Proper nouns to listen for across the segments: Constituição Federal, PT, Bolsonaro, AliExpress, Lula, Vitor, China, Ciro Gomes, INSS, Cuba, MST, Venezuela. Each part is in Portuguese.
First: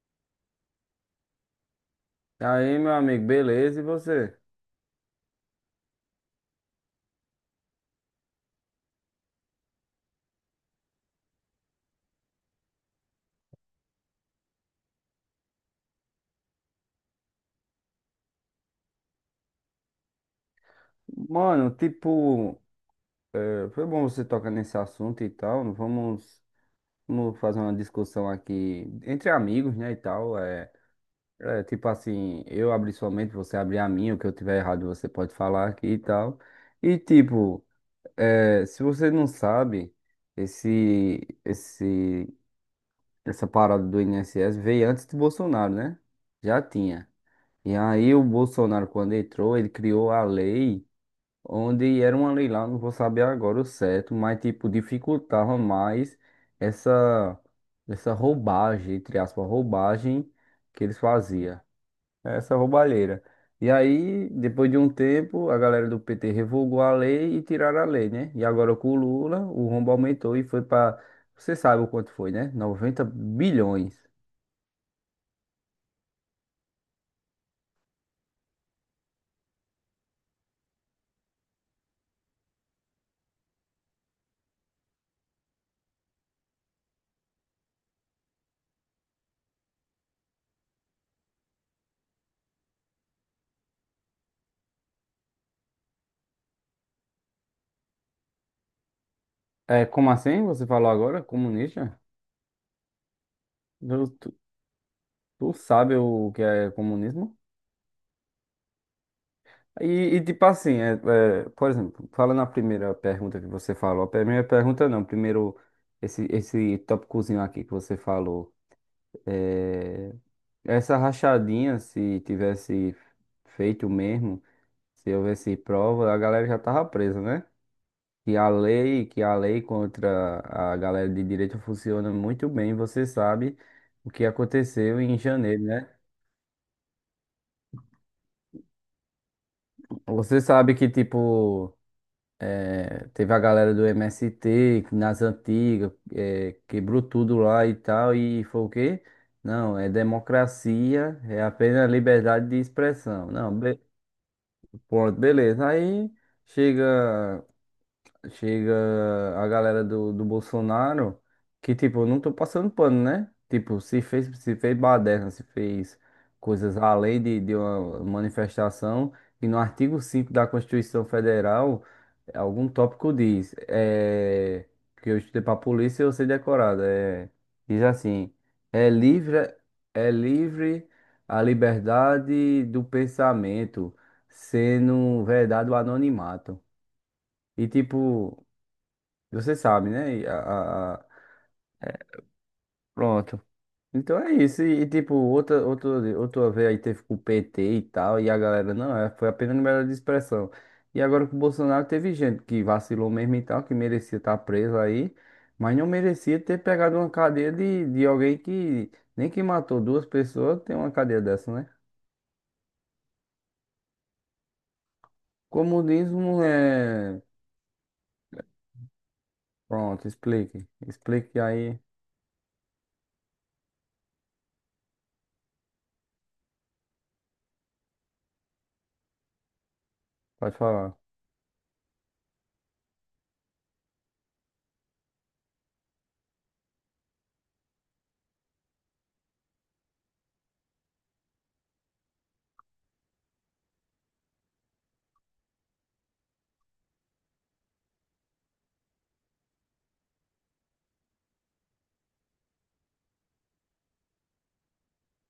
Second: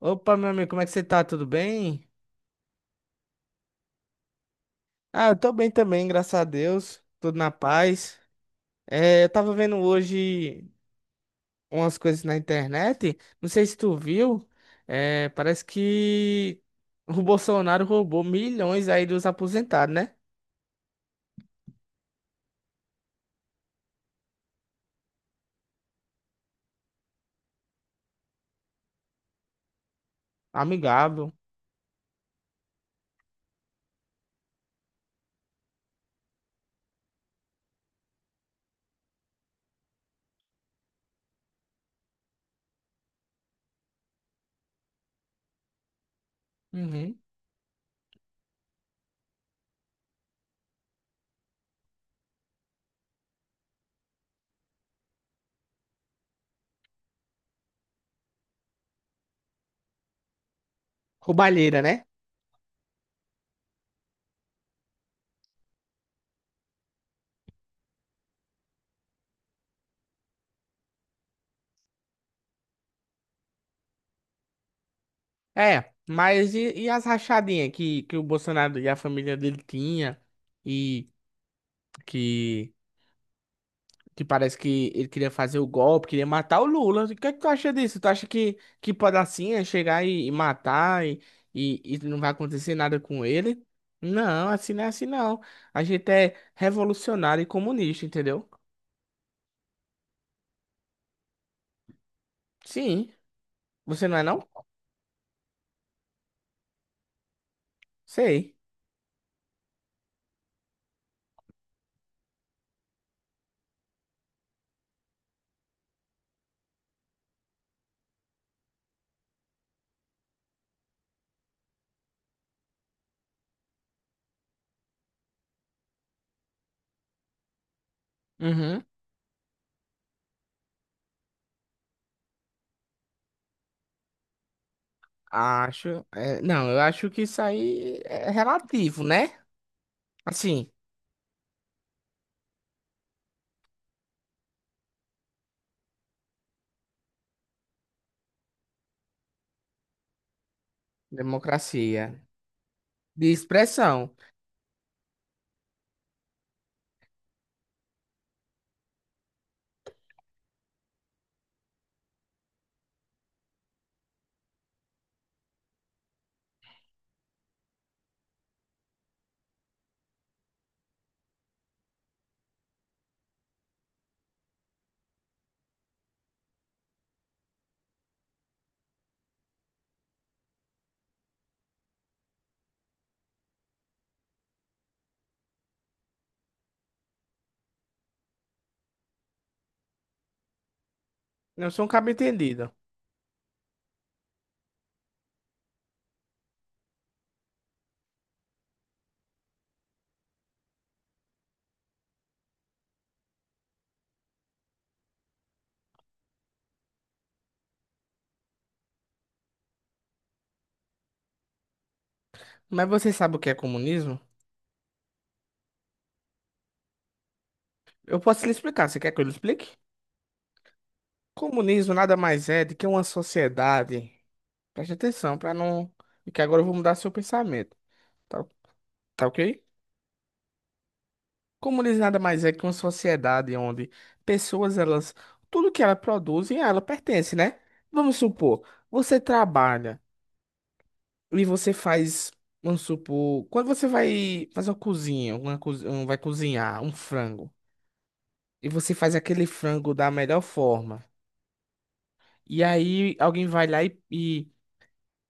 Opa, meu amigo, como é que você tá? Tudo bem? Aí, meu amigo, beleza? E você? Ah, eu tô bem também, graças a Deus. Tudo na paz. Eu tava vendo hoje umas coisas na internet. Não sei se tu viu. Parece que o Bolsonaro roubou milhões aí dos aposentados, né? Mano, tipo, foi bom você tocar nesse assunto e tal. Vamos fazer uma discussão aqui entre amigos, né? E tal. Amigável. Tipo assim, eu abri sua mente, você abrir a minha, o que eu tiver errado você pode falar aqui e tal. E tipo, se você não sabe, esse, esse, essa parada do INSS veio antes do Bolsonaro, né? Já tinha. Uhum. E aí o Bolsonaro, quando entrou, ele criou a lei, onde era uma lei lá, não vou saber agora o certo, mas tipo, dificultava mais essa, essa roubagem, entre aspas, roubagem que eles faziam, Roubalheira, né? né, essa roubalheira. E aí, depois de um tempo, a galera do PT revogou a lei e tiraram a lei, né? E agora com o Lula, o rombo aumentou e foi para, você sabe o quanto foi, né? 90 bilhões. É, mas e as rachadinhas que o Bolsonaro e a família dele tinha e que Que parece que ele queria fazer o golpe, queria matar o Lula. O que é que tu acha disso? Tu acha que pode assim é chegar e matar e não vai acontecer nada com ele? Não, assim não é assim não. A gente é revolucionário e comunista, entendeu? Como assim? Você falou agora, comunista? Sim. Tu, Você não é tu não? tu sabe o que é comunismo? Sei. Tipo assim, por exemplo, fala na primeira pergunta que você falou. A primeira pergunta não, primeiro esse tópicozinho aqui que você falou. É, essa rachadinha, se tivesse feito mesmo, se houvesse prova, a galera já tava presa, né? Que a Uhum. lei, que a lei contra a galera de direita funciona muito bem, você sabe o que aconteceu em janeiro, né? Acho. É, não, eu acho que isso aí é relativo, né? Você Assim, sabe que, tipo. Teve a galera do MST que nas antigas, quebrou tudo lá e tal, e foi o quê? Não, é democracia, é apenas democracia liberdade de de expressão. Não, expressão. pronto, beleza. Aí chega chega a galera do Bolsonaro, que tipo, eu não tô passando pano, né? Tipo, se fez baderna, se fez coisas além de uma manifestação, e no artigo 5º da Constituição Federal, algum tópico diz, que eu estudei pra polícia e eu sei decorado, diz assim, é livre, é livre a liberdade do pensamento, sendo verdade o anonimato. E tipo, você sabe, né? Não sou um cabo entendido. Pronto. Então é isso. Tipo, outra vez aí teve com o PT e tal, e a galera, não, foi apenas liberdade de expressão. E agora com o Bolsonaro teve gente que vacilou mesmo e tal, que merecia estar preso aí, mas não merecia ter pegado uma cadeia de alguém que nem que matou duas pessoas tem uma cadeia dessa, né? Mas você sabe o que é comunismo? Comunismo é. Eu posso lhe explicar. Você quer que eu lhe explique? Pronto, explique aí, Comunismo nada mais é do que uma sociedade. Preste atenção para não. E que agora eu vou mudar seu pensamento. Tá, tá ok? pode falar. Comunismo nada mais é que uma sociedade onde pessoas, elas. Tudo que elas produzem, a ela pertence, né? Vamos supor, você trabalha e você faz. Vamos supor, quando você vai fazer uma cozinha, vai cozinhar um frango, e você faz aquele frango da melhor forma. E aí alguém vai lá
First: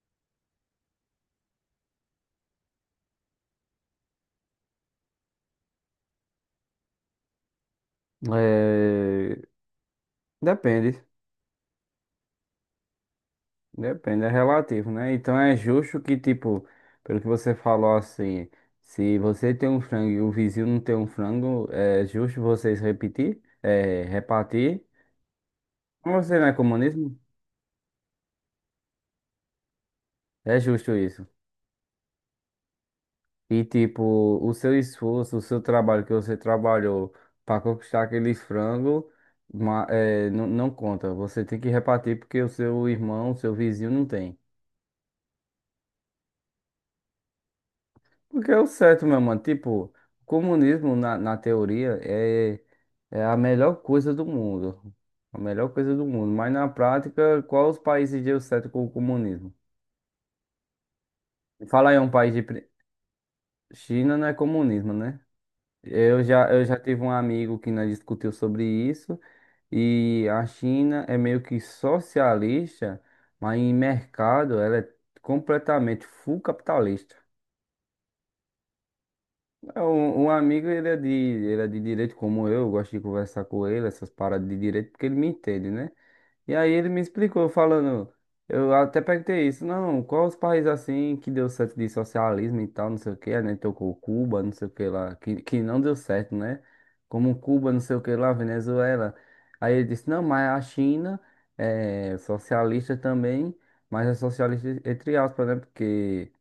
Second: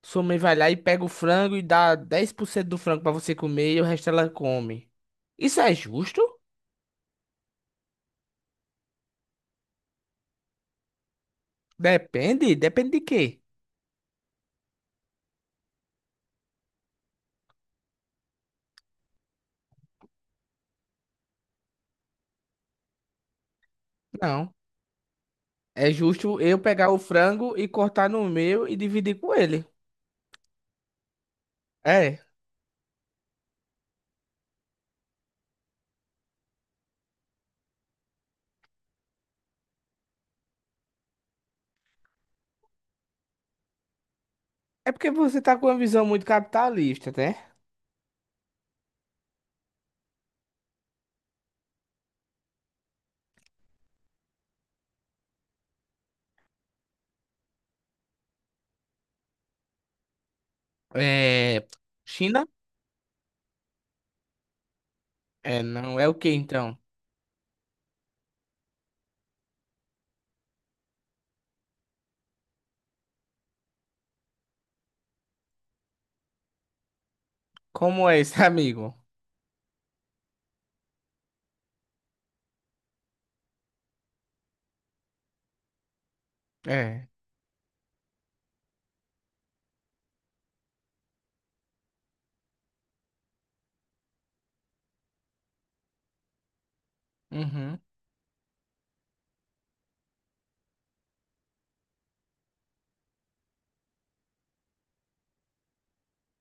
sua mãe vai lá e pega o frango e dá 10% do frango pra você comer e o resto ela come. Isso é justo? É, depende. Depende, depende de quê? Depende, é relativo, né? Então é justo que, tipo, pelo que você falou assim, se você tem um frango e o vizinho não tem um frango, é justo vocês repetir, Não. repartir. É Mas você justo não é eu pegar o comunismo? frango e cortar no meu e dividir com ele. É justo isso. É. E, tipo, o seu esforço, o seu trabalho que você trabalhou para conquistar aquele frango, não, não conta. Você tem que repartir porque o seu irmão, o seu vizinho não tem. É porque você tá com uma visão muito capitalista, né? Porque é o certo, meu mano. Tipo, o comunismo, na teoria, é a melhor coisa do mundo. A melhor coisa do mundo. Mas na prática, qual os países deu certo com o comunismo? É. Fala aí um país de — China? China não é comunismo, né? É, não é o Eu que já, eu então? já tive um amigo que nós discutiu sobre isso. E a China é meio que socialista, mas em mercado ela é completamente full capitalista. Como é esse amigo? Um amigo, ele é de direito como eu gosto de conversar com ele, essas paradas de direito, porque ele me entende, né? E aí ele me É. explicou, falando, eu até perguntei isso, não, quais os países assim que deu certo de socialismo e tal, não sei o que, né? Tocou Cuba, não sei o que lá, que não deu certo, né? Como Cuba, não Uhum. sei o que lá, Venezuela. Aí ele disse, não, mas a China é socialista também, mas é socialista entre aspas, né? Porque —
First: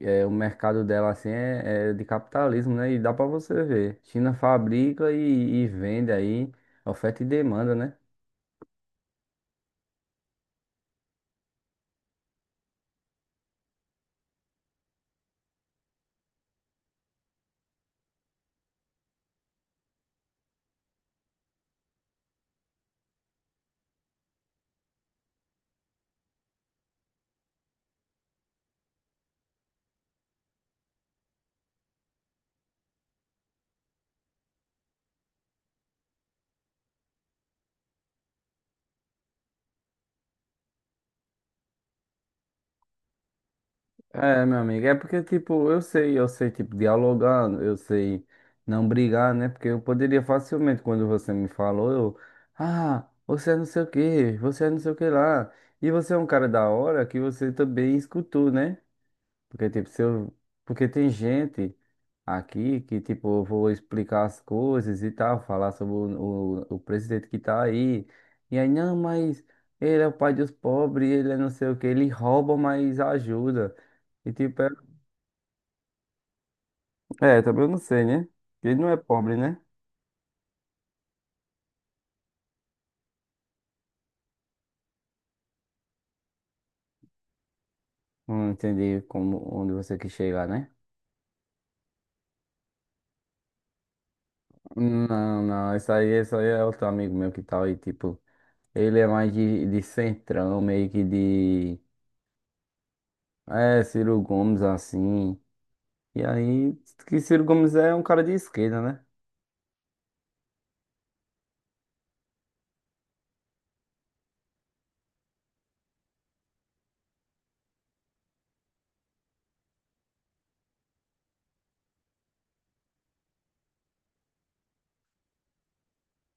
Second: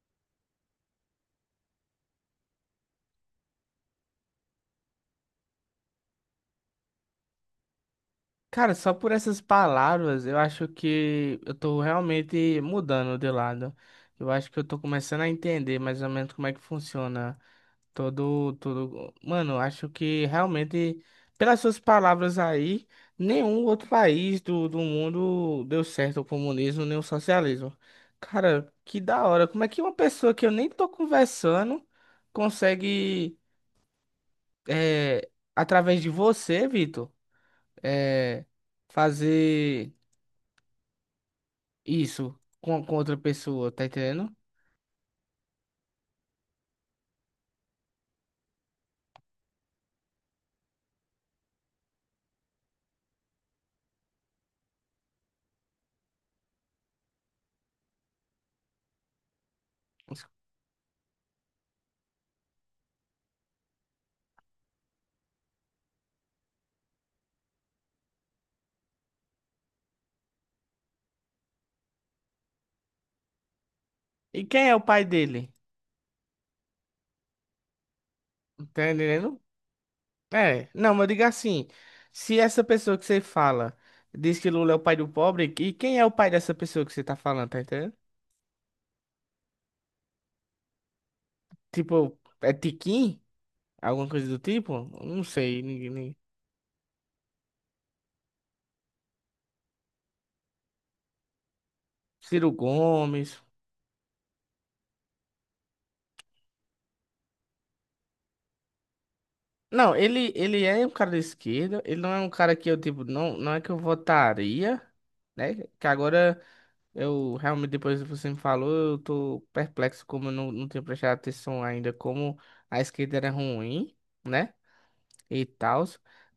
O mercado dela assim é de capitalismo, né? E dá pra você ver. China fabrica e vende aí, oferta e demanda, né? Cara, só por essas palavras, eu acho que eu tô realmente mudando de lado. Eu acho que eu tô começando a entender mais ou menos como é que funciona todo. Mano, eu acho que realmente, pelas suas palavras aí, nenhum outro país do mundo deu certo o comunismo nem o socialismo. Cara, que da hora. Como é que uma pessoa que eu nem tô conversando consegue, é, através de você, Vitor, é, fazer. Isso, com outra pessoa, tá entendendo? É, meu amigo, é porque, tipo, eu sei, tipo, dialogar, eu sei não brigar, né? Porque eu poderia facilmente, quando você me falou, ah, você é não sei o quê, você é não sei o que lá. E você é um cara da hora que você também escutou, né? Porque, tipo, se eu... Porque tem gente aqui que, tipo, eu vou explicar as coisas e tal, falar sobre o presidente que tá aí. E aí, não, mas ele é o pai dos pobres, ele é não sei o que ele rouba, mas ajuda. E, E tipo, é... quem é o pai dele? É, também eu não sei, né? Ele Tá não é pobre, entendendo? né? É, não, mas diga assim, se essa pessoa que você fala diz que Lula é o pai do pobre, e quem é o pai dessa pessoa que você tá falando, tá entendendo? Não entendi como, onde você quis chegar, né? Tipo, é Tiquim? Alguma coisa do tipo? Não Não, sei, não, ninguém, isso ninguém- aí, isso aí é outro amigo meu que tal, e tipo, ele é mais de centrão, meio que de, Ciro Gomes. Ciro Gomes, assim. E aí, que Ciro Gomes é um cara de esquerda, né? Não, ele é um cara da esquerda, ele não é um cara que eu, tipo, não é que eu votaria, né? Que agora. Eu realmente, depois que você me falou, eu tô perplexo como eu não tinha prestado atenção ainda, como a esquerda era ruim, né? E tal.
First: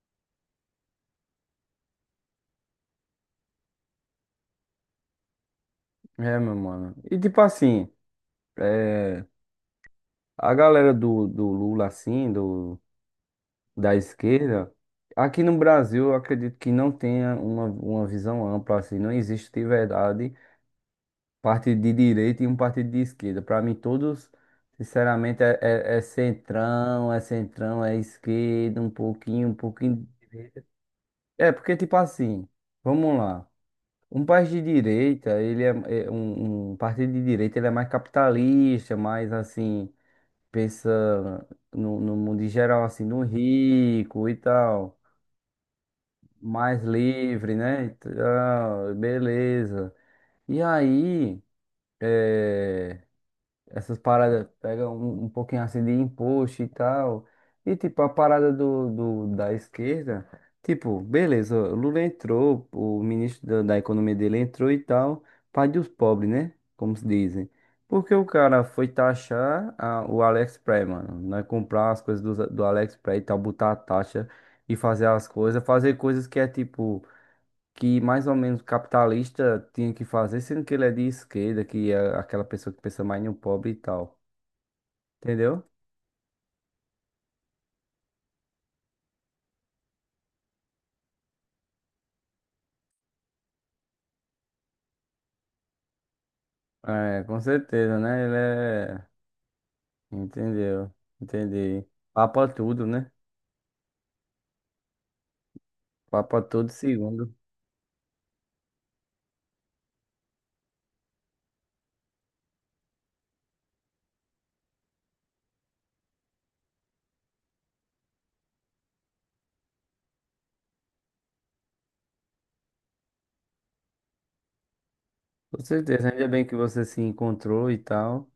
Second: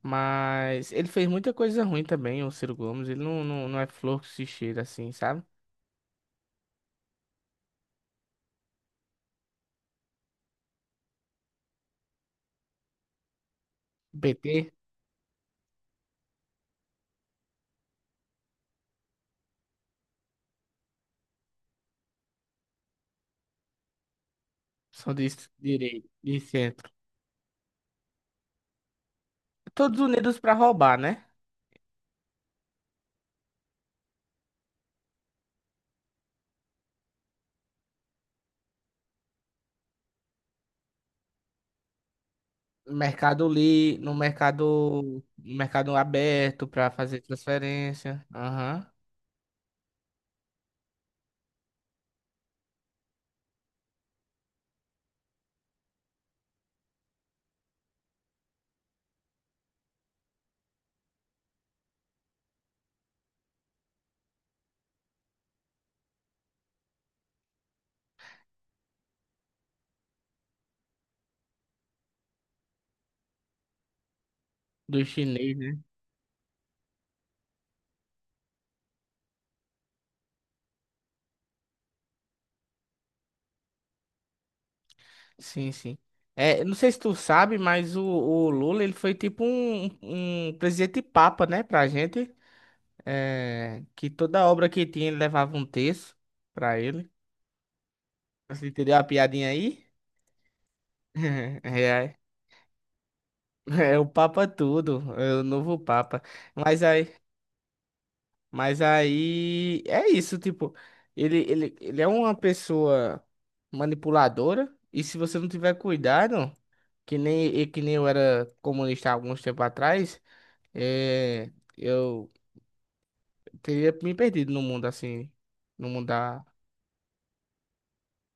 Mas ele fez muita coisa ruim também, o Ciro Gomes. Ele não é flor que se cheira assim, sabe? É, meu mano. E tipo assim, é, a galera do Lula, assim, da PT esquerda, aqui no Brasil, eu acredito que não tenha uma visão ampla, assim, não existe de verdade partido de direita e um partido de esquerda. Pra mim, todos, são de sinceramente, é direita, de centro. centrão, é centrão, é esquerda, um pouquinho, um pouquinho. Todos De unidos pra direita. roubar, né? É, porque tipo assim, vamos lá. Um país de direita, ele é um partido de direita, ele é mais capitalista, mais assim, pensa no mundo em geral, assim, no Mercado livre, no rico e tal, mercado, no mercado aberto mais pra fazer livre, né? E transferência. Aham. tal, beleza. E aí, é, essas paradas pegam um pouquinho assim de imposto e tal. E tipo, a parada da esquerda, tipo, beleza, o Lula entrou, o ministro da economia dele entrou e tal, pai dos pobres, né? Como se dizem. Porque o cara foi taxar o AliExpress, mano, né? Comprar as coisas do AliExpress e tal, botar a taxa e Do fazer as chinês, coisas, né? fazer coisas que é tipo que mais ou menos capitalista tinha que fazer, sendo que ele é de esquerda, que é aquela pessoa que pensa mais no pobre e tal. Entendeu? Sim, sim. É, não sei se tu sabe, mas o Lula ele foi tipo um presidente papa, né, pra gente. É, que toda obra que tinha ele levava um texto pra ele. É, com certeza, né? Ele Você entendeu a é. piadinha aí? Entendeu? Entendi. Papa tudo, né? É, é o Papa tudo, é o novo Papa. Papa tudo Mas aí, segundo. mas aí é isso, tipo, ele é uma pessoa manipuladora, e se você não tiver cuidado, que nem eu era comunista há alguns tempos atrás. É, eu teria me perdido no mundo assim, Com no mundo certeza. Ainda da... bem que você se encontrou e tal.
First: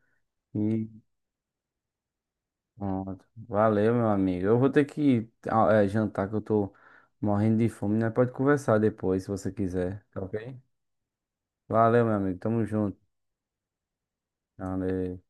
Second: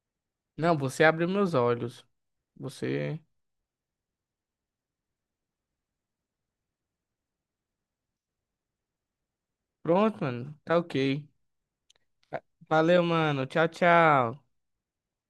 Não, E você abriu meus olhos. Você... pronto. Valeu, meu amigo. Eu vou ter que jantar, que eu tô morrendo de fome, né? Pode conversar depois, se você quiser. Pronto, Tá mano. ok? Tá ok. Valeu, meu amigo. Tamo junto. Valeu, mano. Tchau, tchau. Valeu.